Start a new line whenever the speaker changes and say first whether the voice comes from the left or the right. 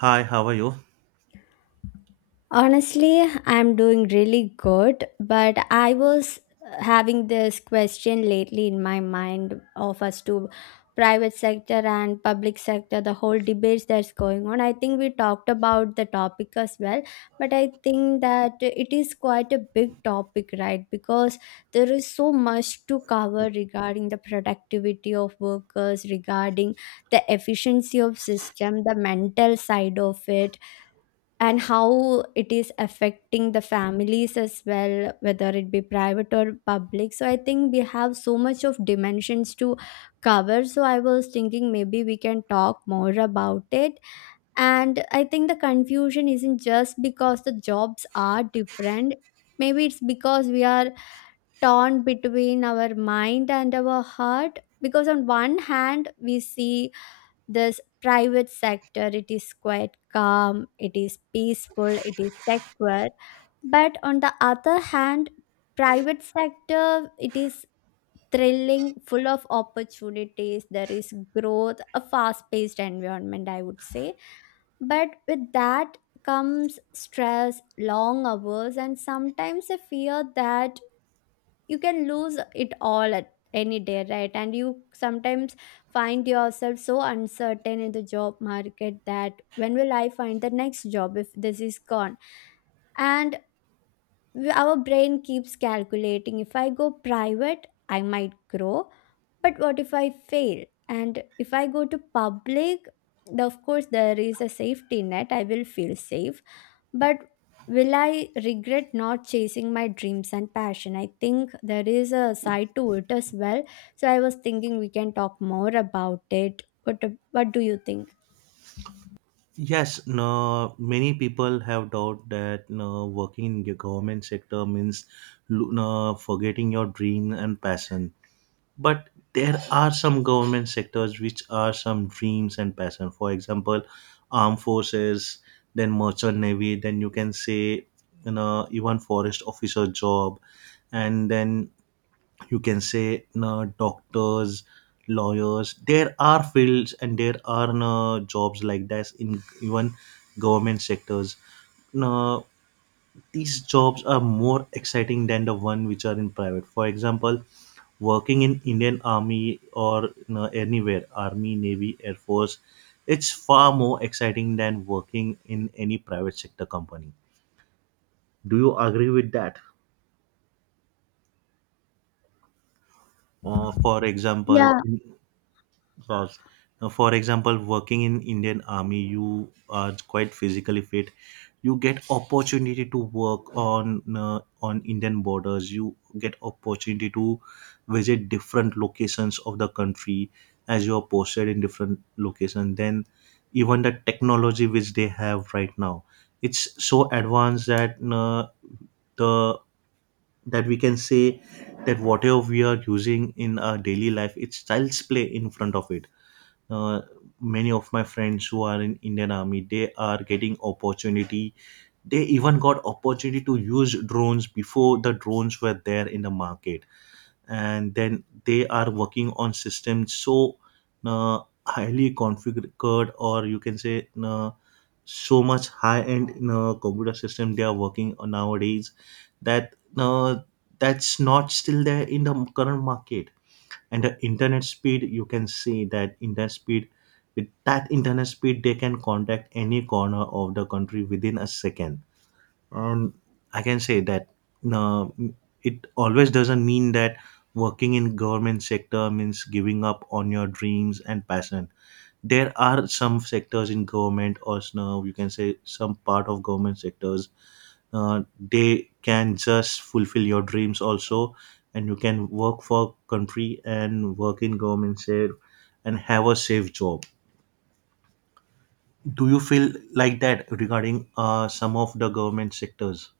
right: Hi, how are you?
left: Honestly, I'm doing really good, but I was having this question lately in my mind of us to private sector and public sector, the whole debates that's going on. I think we talked about the topic as well, but I think that it is quite a big topic, right? Because there is so much to cover regarding the productivity of workers, regarding the efficiency of system, the mental side of it, and how it is affecting the families as well, whether it be private or public. So I think we have so much of dimensions to cover, so I was thinking maybe we can talk more about it. And I think the confusion isn't just because the jobs are different. Maybe it's because we are torn between our mind and our heart, because on one hand we see this private sector, it is quite calm, it is peaceful, it is secure, but on the other hand, private sector, it is thrilling, full of opportunities. There is growth, a fast paced environment, I would say. But with that comes stress, long hours, and sometimes a fear that you can lose it all at any day, right? And you sometimes find yourself so uncertain in the job market that when will I find the next job if this is gone? And our brain keeps calculating, if I go private, I might grow, but what if I fail? And if I go to public, of course there is a safety net, I will feel safe, but will I regret not chasing my dreams and passion? I think there is a side to it as well. So I was thinking we can talk more about it. What do you think?
right: Yes, No, many people have doubt that no, working in the government sector means lo- no, forgetting your dream and passion. But there are some government sectors which are some dreams and passion. For example, armed forces, then merchant navy, then you can say you know even forest officer job, and then you can say no doctors, lawyers, there are fields and there are no jobs like that in even government sectors. No, these jobs are more exciting than the one which are in private. For example, working in Indian army or anywhere, army, navy, air force, it's far more exciting than working in any private sector company. Do you agree with that? For example,
left: Yeah.
right: course. Now, for example, working in Indian Army, you are quite physically fit. You get opportunity to work on Indian borders. You get opportunity to visit different locations of the country as you are posted in different locations. Then, even the technology which they have right now, it's so advanced that the that we can say that whatever we are using in our daily life, it's child's play in front of it. uh, Many of my friends who are in Indian army, they are getting opportunity, they even got opportunity to use drones before the drones were there in the market. And then they are working on systems, so uh, highly configured, or you can say so much high end computer system they are working on nowadays, that that's not still there in the current market. And the internet speed, you can see that internet speed, with that internet speed they can contact any corner of the country within a second. And I can say that no, it always doesn't mean that working in government sector means giving up on your dreams and passion. There are some sectors in government, or snow you can say some part of government sectors, uh, they can just fulfill your dreams also, and you can work for country and work in government share and have a safe job. Do you feel like that regarding some of the government sectors?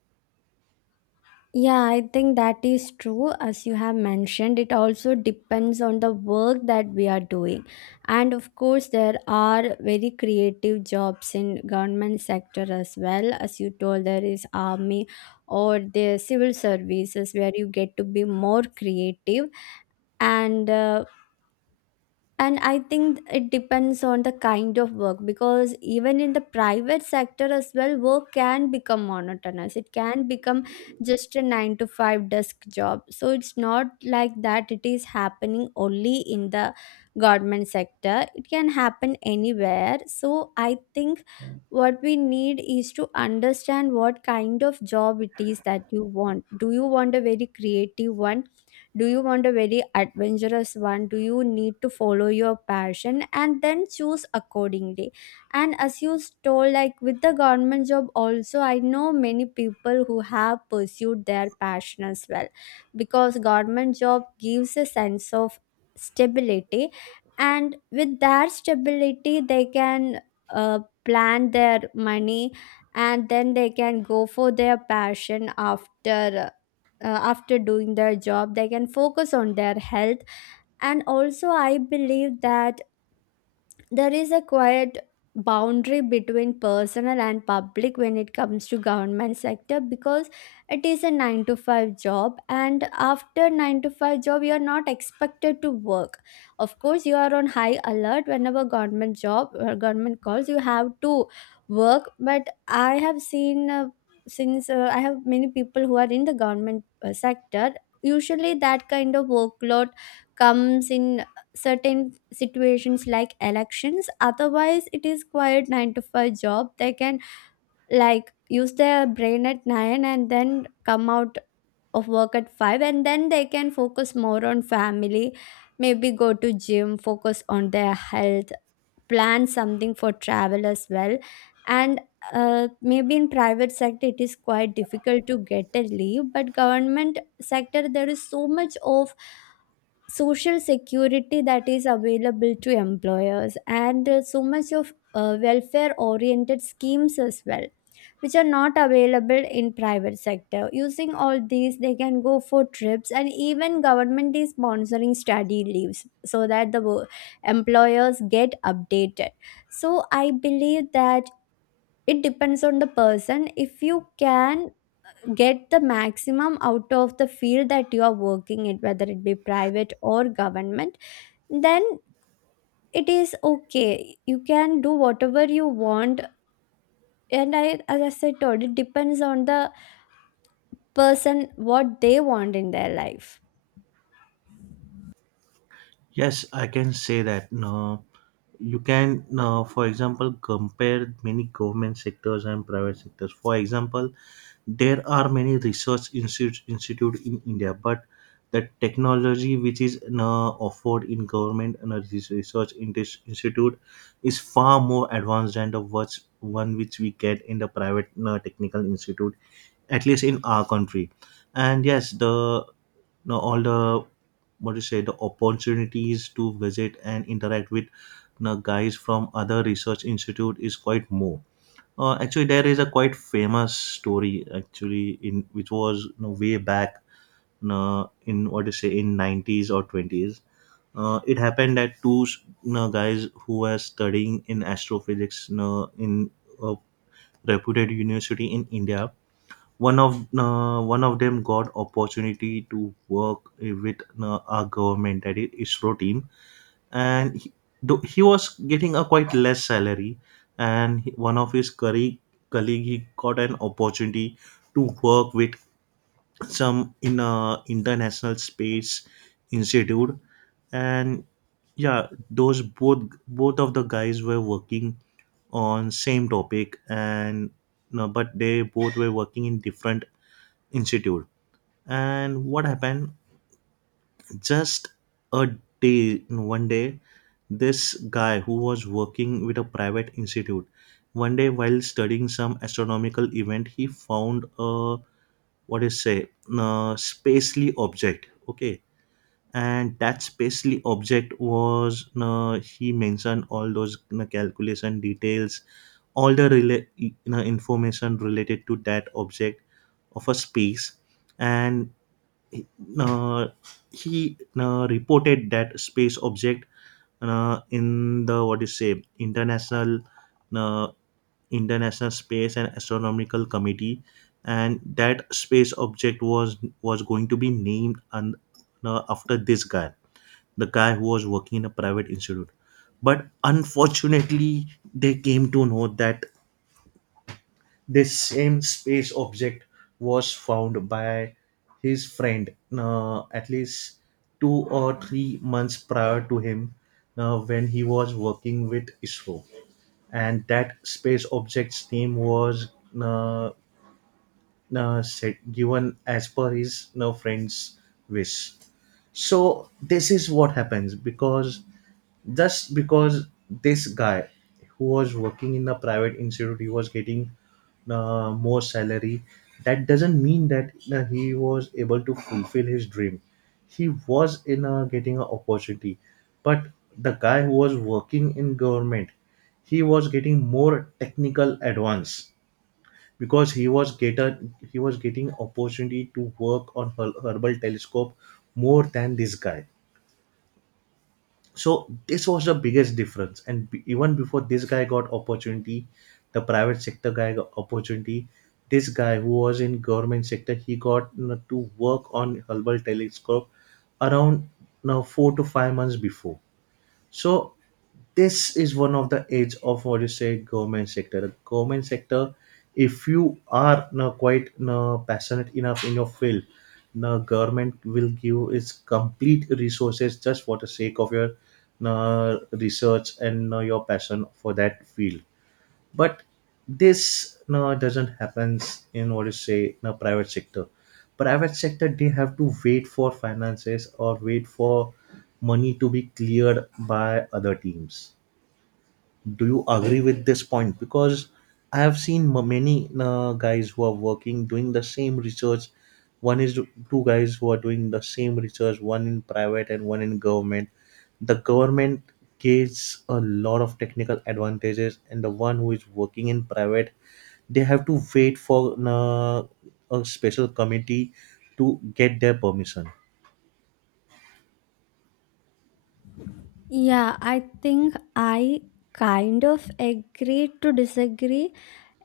left: Yeah, I think that is true. As you have mentioned, it also depends on the work that we are doing. And of course, there are very creative jobs in government sector as well. As you told, there is army or the civil services where you get to be more creative. And uh, and I think it depends on the kind of work, because even in the private sector as well, work can become monotonous. It can become just a nine to five desk job. So it's not like that it is happening only in the government sector, it can happen anywhere. So I think what we need is to understand what kind of job it is that you want. Do you want a very creative one? Do you want a very adventurous one? Do you need to follow your passion and then choose accordingly? And as you told, like with the government job also, I know many people who have pursued their passion as well, because government job gives a sense of stability. And with that stability they can plan their money, and then they can go for their passion after after doing their job. They can focus on their health. And also I believe that there is a quiet boundary between personal and public when it comes to government sector, because it is a 9 to 5 job, and after 9 to 5 job you are not expected to work. Of course you are on high alert, whenever government job or government calls, you have to work. But I have seen, since I have many people who are in the government sector. Usually that kind of workload comes in certain situations like elections. Otherwise it is quite 9 to 5 job. They can like use their brain at 9 and then come out of work at 5, and then they can focus more on family, maybe go to gym, focus on their health, plan something for travel as well. And maybe in private sector it is quite difficult to get a leave, but government sector there is so much of social security that is available to employers, and so much of welfare oriented schemes as well, which are not available in private sector. Using all these, they can go for trips, and even government is sponsoring study leaves so that the employers get updated. So I believe that it depends on the person. If you can get the maximum out of the field that you are working in, whether it be private or government, then it is okay, you can do whatever you want. And I, as I said told, it depends on the person what they want in their life.
right: Yes, I can say that you can for example compare many government sectors and private sectors. For example, there are many research institutes, institute in India, but the technology which is offered in government and this research in this institute is far more advanced than the what's one which we get in the private technical institute, at least in our country. And yes, the no all the what do you say, the opportunities to visit and interact with you know, guys from other research institute is quite more. Actually, there is a quite famous story actually, in which was you know, way back, you, in what to say, in 90s or 20s. It happened that two you know, guys who were studying in astrophysics you know, in a reputed university in India. One of them got opportunity to work with our government, that is ISRO team, and he, though he was getting a quite less salary, and one of his colleague, he got an opportunity to work with some, in a international space institute. And yeah, those, both of the guys were working on same topic, and no, but they both were working in different institute. And what happened, just a day, no, 1 day, this guy who was working with a private institute, 1 day while studying some astronomical event, he found a what is say a spacely object, okay. And that spacely object was he mentioned all those calculation details, all the information related to that object of a space. And uh, he reported that space object in the what you say international uh, international space and astronomical committee, and that space object was going to be named and after this guy, the guy who was working in a private institute. But unfortunately, they came to know that this same space object was found by his friend at least 2 or 3 months prior to him, when he was working with ISRO. And that space object's name was uh, said given as per his no friend's wish. So this is what happens, because just because this guy who was working in a private institute, he was getting more salary, that doesn't mean that he was able to fulfill his dream. He was in a, getting an opportunity, but the guy who was working in government, he was getting more technical advance, because he was getting opportunity to work on Hubble telescope more than this guy. So this was the biggest difference. And even before this guy got opportunity, the private sector guy got opportunity. This guy who was in government sector, he got you know, to work on Hubble telescope around now 4 to 5 months before. So this is one of the edge of what you say government sector. The government sector, if you are now quite now passionate enough in your field, the government will give its complete resources just for the sake of your now research and now your passion for that field. But this doesn't happens in what you say in a private sector. Private sector, they have to wait for finances, or wait for money to be cleared by other teams. Do you agree with this point? Because I have seen many guys who are working doing the same research, one is two guys who are doing the same research, one in private and one in government. The government gives a lot of technical advantages, and the one who is working in private, they have to wait for a special committee to get their permission.
left: Yeah, I think I kind of agree to disagree.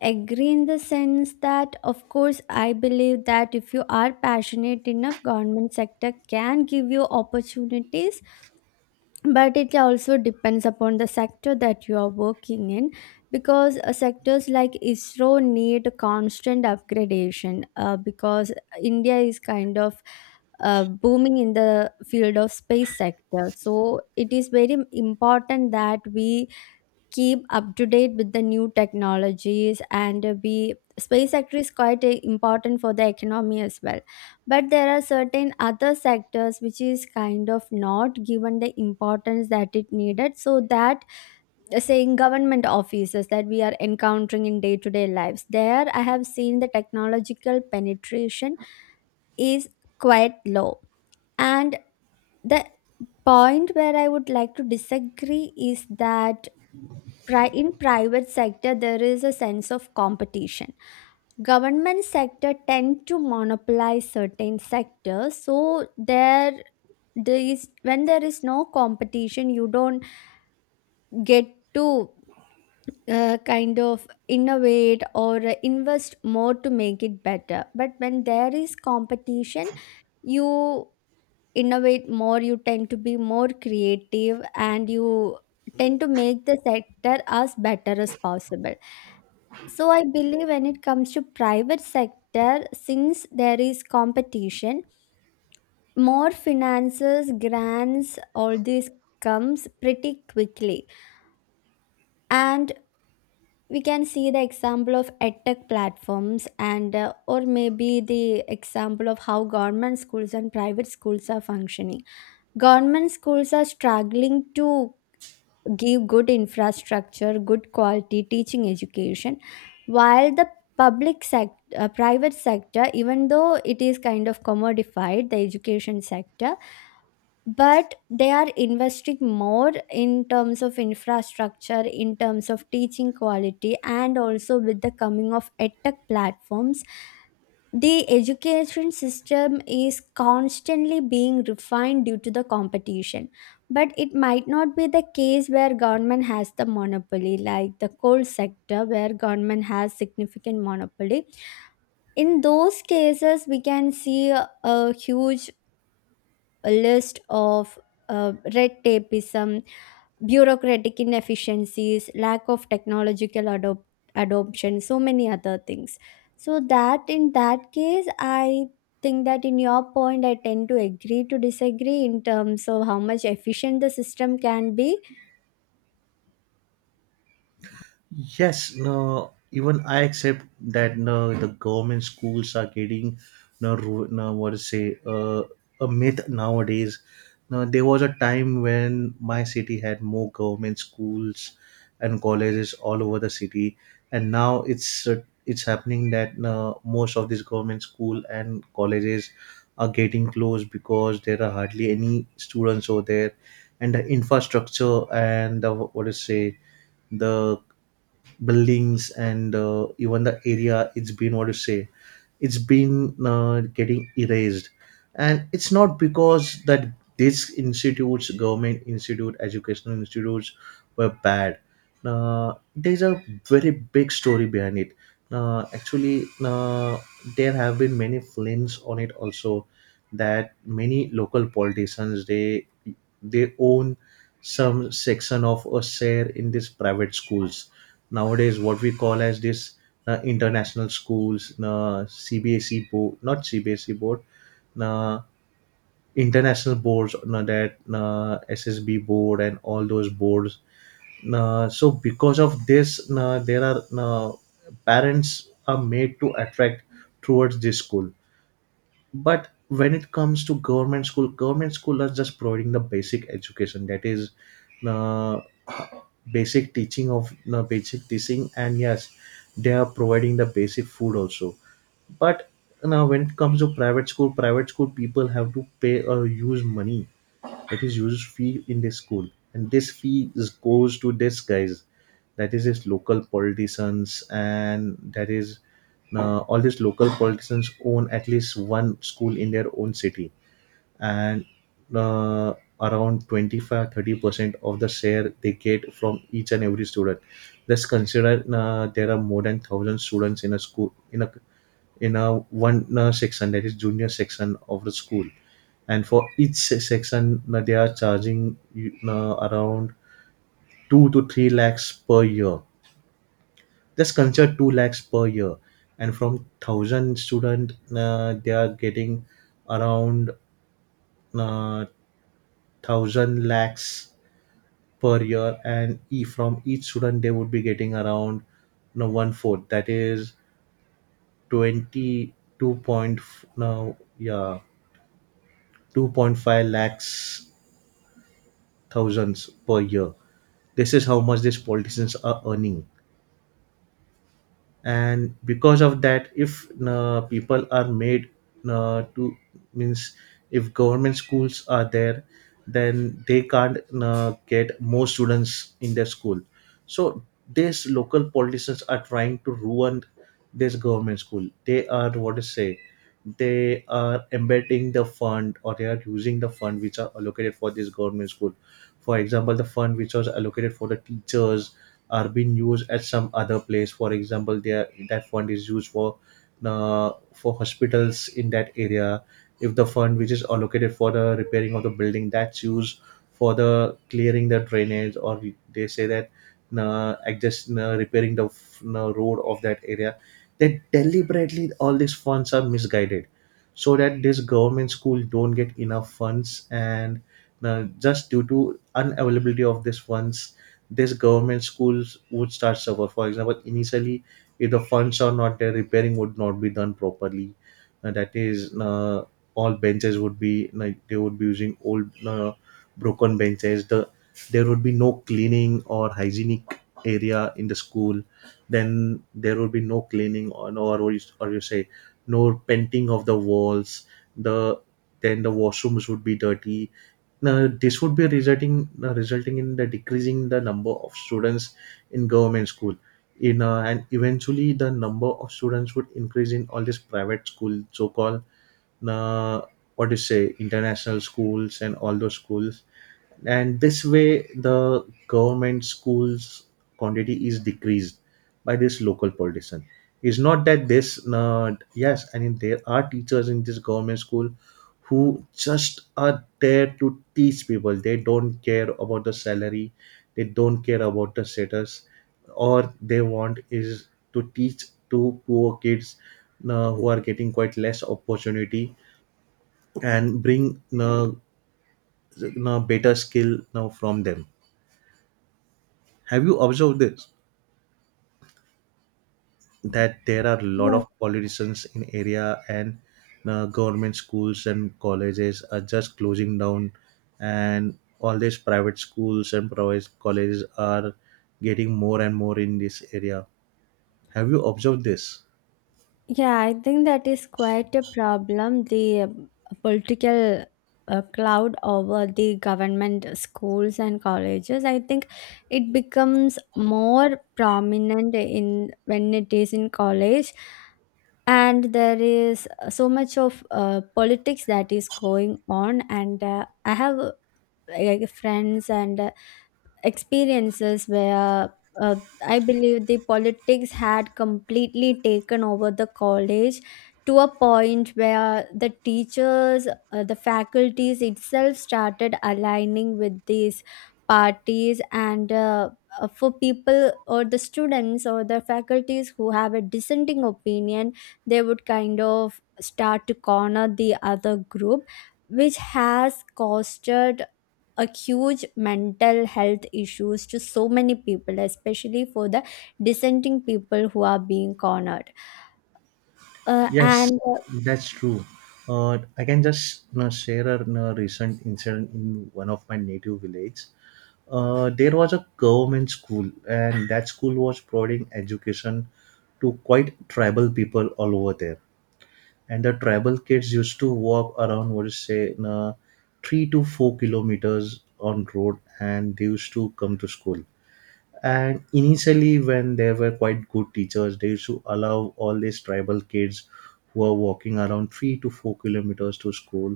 left: Agree in the sense that of course I believe that if you are passionate enough, government sector can give you opportunities, but it also depends upon the sector that you are working in, because sectors like ISRO need constant upgradation, because India is kind of booming in the field of space sector, so it is very important that we keep up to date with the new technologies, and be space sector is quite important for the economy as well. But there are certain other sectors which is kind of not given the importance that it needed, so that say government offices that we are encountering in day to day lives, there I have seen the technological penetration is quite low. And the point where I would like to disagree is that, in private sector there is a sense of competition. Government sector tend to monopolize certain sectors, so there there is, when there is no competition, you don't get to kind of innovate or invest more to make it better. But when there is competition, you innovate more, you tend to be more creative, and you tend to make the sector as better as possible. So I believe when it comes to private sector, since there is competition, more finances, grants, all this comes pretty quickly. And we can see the example of edtech platforms, and or maybe the example of how government schools and private schools are functioning. Government schools are struggling to give good infrastructure, good quality teaching education, while the public sector, private sector, even though it is kind of commodified, the education sector, but they are investing more in terms of infrastructure, in terms of teaching quality, and also with the coming of edtech platforms, the education system is constantly being refined due to the competition. But it might not be the case where government has the monopoly, like the coal sector where government has significant monopoly. In those cases we can see a huge list of red tapeism, bureaucratic inefficiencies, lack of technological adoption, so many other things. So that, in that case, I think that in your point, I tend to agree to disagree in terms of how much efficient the system can be.
right: Yes, no, even I accept that no, the government schools are getting no, ru- no what to say, a myth nowadays. No, there was a time when my city had more government schools and colleges all over the city, and now it's happening that no, most of these government school and colleges are getting closed because there are hardly any students over there, and the infrastructure and the what to say, the buildings, and even the area, it's been what to say, it's been getting erased. And it's not because that these institutes, government institute, educational institutes, were bad. There's a very big story behind it. Actually, there have been many films on it also, that many local politicians, they own some section of a share in these private schools. Nowadays what we call as this international schools, CBSE board, not CBSE board, uh, international boards, that SSB board and all those boards. So because of this, there are parents are made to attract towards this school. But when it comes to government school, government school are just providing the basic education, that is the the basic teaching, and yes, they are providing the basic food also. But now when it comes to private school, private school people have to pay or use money, that is use fee in the school. And this fee is, goes to this guys, that is his local politicians. And that is all these local politicians own at least one school in their own city. And uh, around 25, 30% of the share they get from each and every student. Let's consider there are more than 1000 students in a school, in a one section, that is junior section of the school. And for each section, they are charging you around 2 to 3 lakhs per year. That's considered 2 lakhs per year. And from 1000 student, they are getting around uh, 1000 lakhs per year. And from each student, they would be getting around you know, one fourth. That is 22 point, now, yeah, 2.5 lakhs thousands per year. This is how much these politicians are earning. And because of that, if people are made to means if government schools are there, then they can't get more students in their school. So these local politicians are trying to ruin this government school. They are, what to say, they are embedding the fund, or they are using the fund which are allocated for this government school. For example, the fund which was allocated for the teachers are being used at some other place. For example, there that fund is used for hospitals in that area. If the fund which is allocated for the repairing of the building, that's used for the clearing the drainage, or they say that adjust repairing the road of that area. That deliberately all these funds are misguided, so that this government school don't get enough funds. And just due to unavailability of these funds, this government schools would start suffer. For example, initially if the funds are not there, repairing would not be done properly. And that is all benches would be, like, they would be using old broken benches. There would be no cleaning or hygienic area in the school. Then there would be no cleaning or no or, or you say, no painting of the walls. the then the washrooms would be dirty. Now, this would be resulting resulting in the decreasing the number of students in government school. In and eventually, the number of students would increase in all these private schools, so called uh, what do you say, international schools, and all those schools. And this way the government schools quantity is decreased by this local politician. It's not that this yes, I mean, there are teachers in this government school who just are there to teach people. They don't care about the salary, they don't care about the status, or they want is to teach to poor kids who are getting quite less opportunity and bring better skill now from them. Have you observed this? That there are a lot of politicians in area and government schools and colleges are just closing down, and all these private schools and private colleges are getting more and more in this area. Have you observed this?
left: Yeah, I think that is quite a problem. The political cloud over the government schools and colleges. I think it becomes more prominent in when it is in college, and there is so much of politics that is going on. And I have like friends and experiences where uh, I believe the politics had completely taken over the college to a point where the teachers, the faculties itself started aligning with these parties, and for people or the students or the faculties who have a dissenting opinion, they would kind of start to corner the other group, which has costed a huge mental health issues to so many people, especially for the dissenting people who are being cornered.
right: Yes,
left: And
right: that's true. I can just, share a, recent incident in one of my native village. There was a government school, and that school was providing education to quite tribal people all over there. And the tribal kids used to walk around, what is say, 3 to 4 kilometers on road, and they used to come to school. And initially when there were quite good teachers, they used to allow all these tribal kids who are walking around 3 to 4 kilometers to school,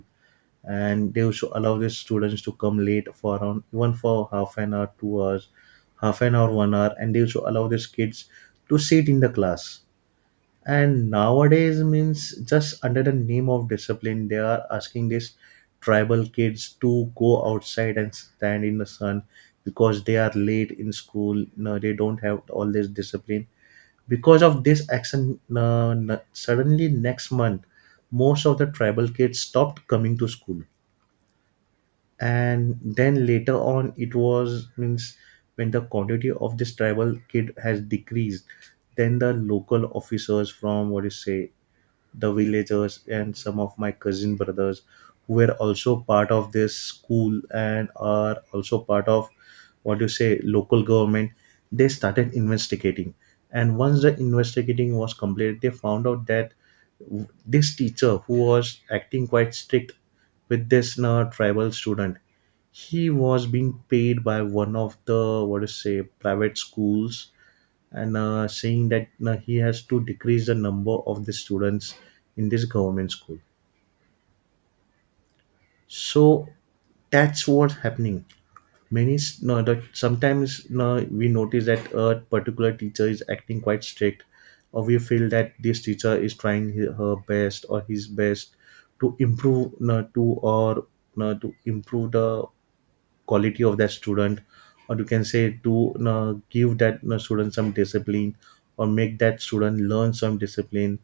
right: and they used to allow the students to come late for around even for half an hour, 2 hours, half an hour, 1 hour, and they used to allow these kids to sit in the class. And nowadays means just under the name of discipline, they are asking these tribal kids to go outside and stand in the sun because they are late in school. No, they don't have all this discipline. Because of this action, suddenly next month, most of the tribal kids stopped coming to school. And then later on, it was means when the quantity of this tribal kid has decreased, then the local officers from, what you say, the villagers, and some of my cousin brothers who were also part of this school and are also part of, what you say, local government, they started investigating. And once the investigating was completed, they found out that this teacher who was acting quite strict with this tribal student, he was being paid by one of the, what to say, private schools, and saying that he has to decrease the number of the students in this government school. So that's what's happening. No, that sometimes, no, we notice that a particular teacher is acting quite strict, or we feel that this teacher is trying her best or his best to improve, no, to or no, to improve the quality of that student, or you can say to, give that, student some discipline, or make that student learn some discipline.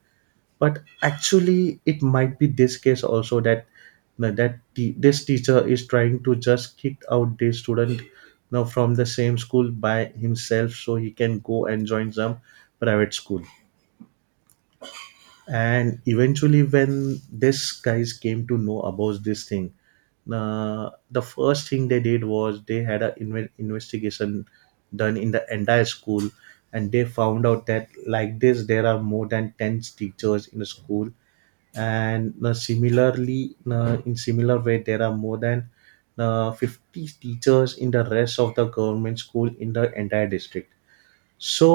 right: But actually it might be this case also that, that this teacher is trying to just kick out this student, from the same school by himself, so he can go and join some private school. And eventually when these guys came to know about this thing, the first thing they did was they had an investigation done in the entire school. And they found out that, like this, there are more than 10 teachers in the school, and similarly, in similar way there are more than 50 teachers in the rest of the government school in the entire district. So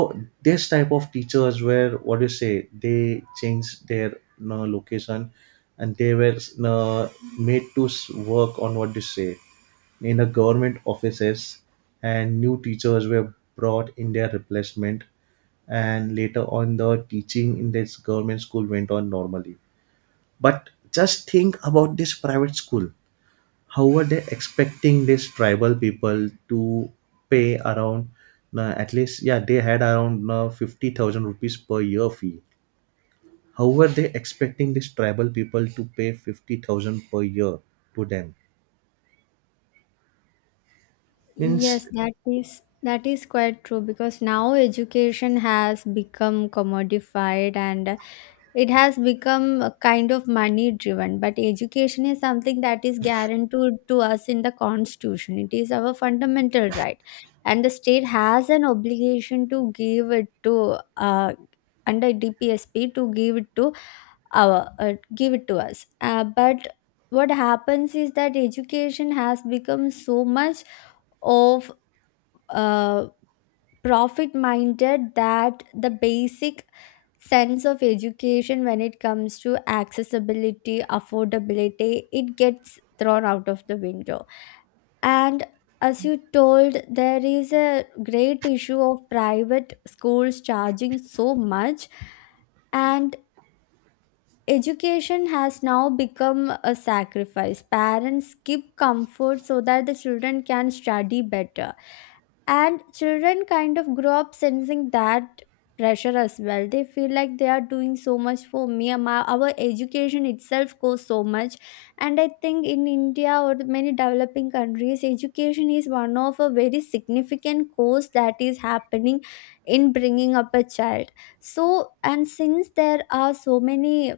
right: this type of teachers were, what do you say? They changed their, location, and they were, made to work on, what do you say, in the government offices, and new teachers were brought in their replacement. And later on, the teaching in this government school went on normally. But just think about this private school. How were they expecting these tribal people to pay around at least, yeah, they had around 50,000 rupees per year fee. How were they expecting these tribal people to pay 50,000 per year to them? Means
left: Yes, that is, that is quite true, because now education has become commodified, and it has become a kind of money driven. But education is something that is guaranteed to us in the constitution, it is our fundamental right, and the state has an obligation to give it to under DPSP, to give it to our give it to us, but what happens is that education has become so much of uh, profit minded that the basic sense of education, when it comes to accessibility, affordability, it gets thrown out of the window. And as you told, there is a great issue of private schools charging so much, and education has now become a sacrifice. Parents skip comfort so that the children can study better, and children kind of grow up sensing that pressure as well. They feel like they are doing so much for me, my, our education itself costs so much. And I think in India, or many developing countries, education is one of a very significant cost that is happening in bringing up a child. So, and since there are so many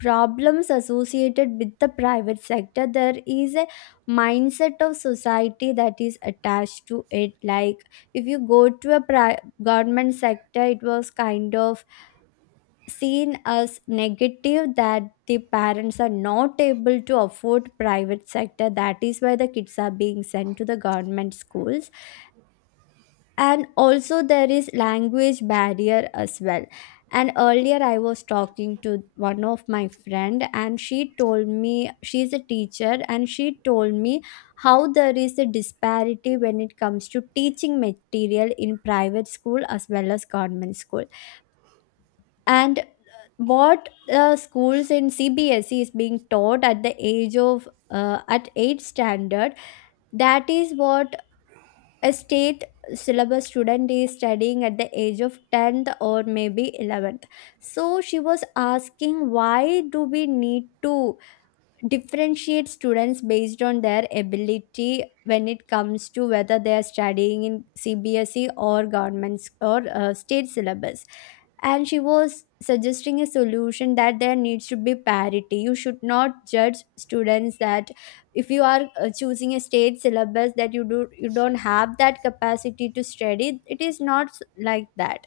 left: problems associated with the private sector, there is a mindset of society that is attached to it. Like if you go to a government sector, it was kind of seen as negative, that the parents are not able to afford private sector, that is why the kids are being sent to the government schools. And also there is language barrier as well. And earlier I was talking to one of my friend and she told me, she's a teacher, and she told me how there is a disparity when it comes to teaching material in private school as well as government school. And what schools in CBSE is being taught at the age of at 8 standard, that is what a state syllabus student is studying at the age of 10th or maybe 11th. So she was asking, why do we need to differentiate students based on their ability when it comes to whether they are studying in CBSE or governments or state syllabus? And she was suggesting a solution that there needs to be parity. You should not judge students that if you are choosing a state syllabus that you do, you don't have that capacity to study. It is not like that.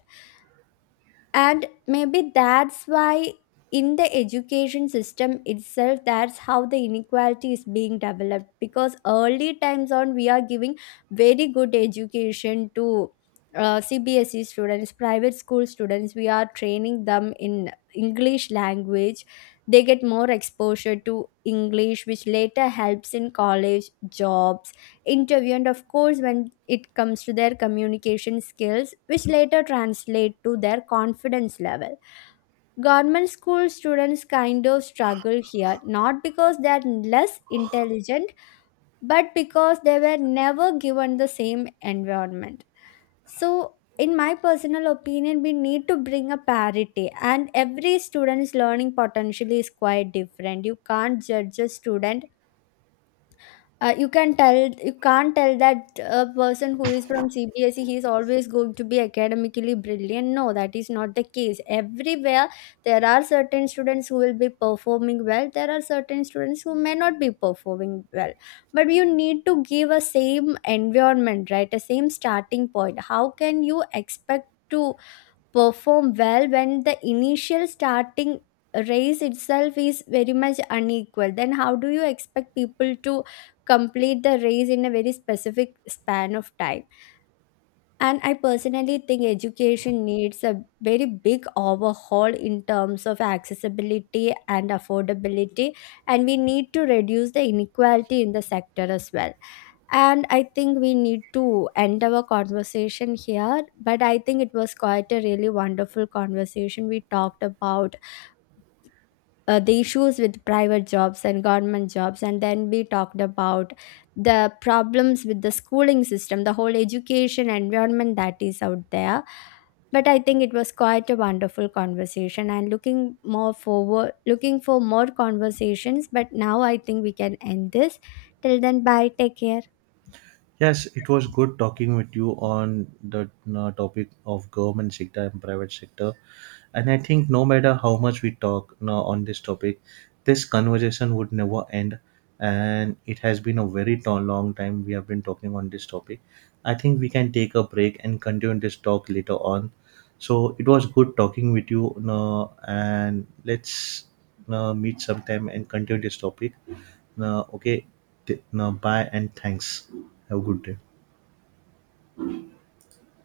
left: And maybe that's why in the education system itself, that's how the inequality is being developed, because early times on we are giving very good education to CBSE students, private school students. We are training them in English language, they get more exposure to English, which later helps in college, jobs, interview, and of course when it comes to their communication skills, which later translate to their confidence level. Government school students kind of struggle here, not because they are less intelligent, but because they were never given the same environment. So in my personal opinion, we need to bring a parity, and every student's learning potential is quite different. You can't judge a student, you can't tell that a person who is from CBSE he is always going to be academically brilliant. No, that is not the case everywhere. There are certain students who will be performing well, there are certain students who may not be performing well, but you need to give a same environment, right? A same starting point. How can you expect to perform well when the initial starting race itself is very much unequal? Then how do you expect people to complete the race in a very specific span of time? And I personally think education needs a very big overhaul in terms of accessibility and affordability. And we need to reduce the inequality in the sector as well. And I think we need to end our conversation here. But I think it was quite a really wonderful conversation. We talked about the issues with private jobs and government jobs, and then we talked about the problems with the schooling system, the whole education environment that is out there. But I think it was quite a wonderful conversation, and looking more forward, looking for more conversations, but now I think we can end this. Till then, bye, take care.
right: yes, it was good talking with you on the topic of government sector and private sector. And I think no matter how much we talk now on this topic, this conversation would never end. And it has been a very long time we have been talking on this topic. I think we can take a break and continue this talk later on. So it was good talking with you, now, and let's meet sometime and continue this topic. Okay, now bye and thanks. Have a good day.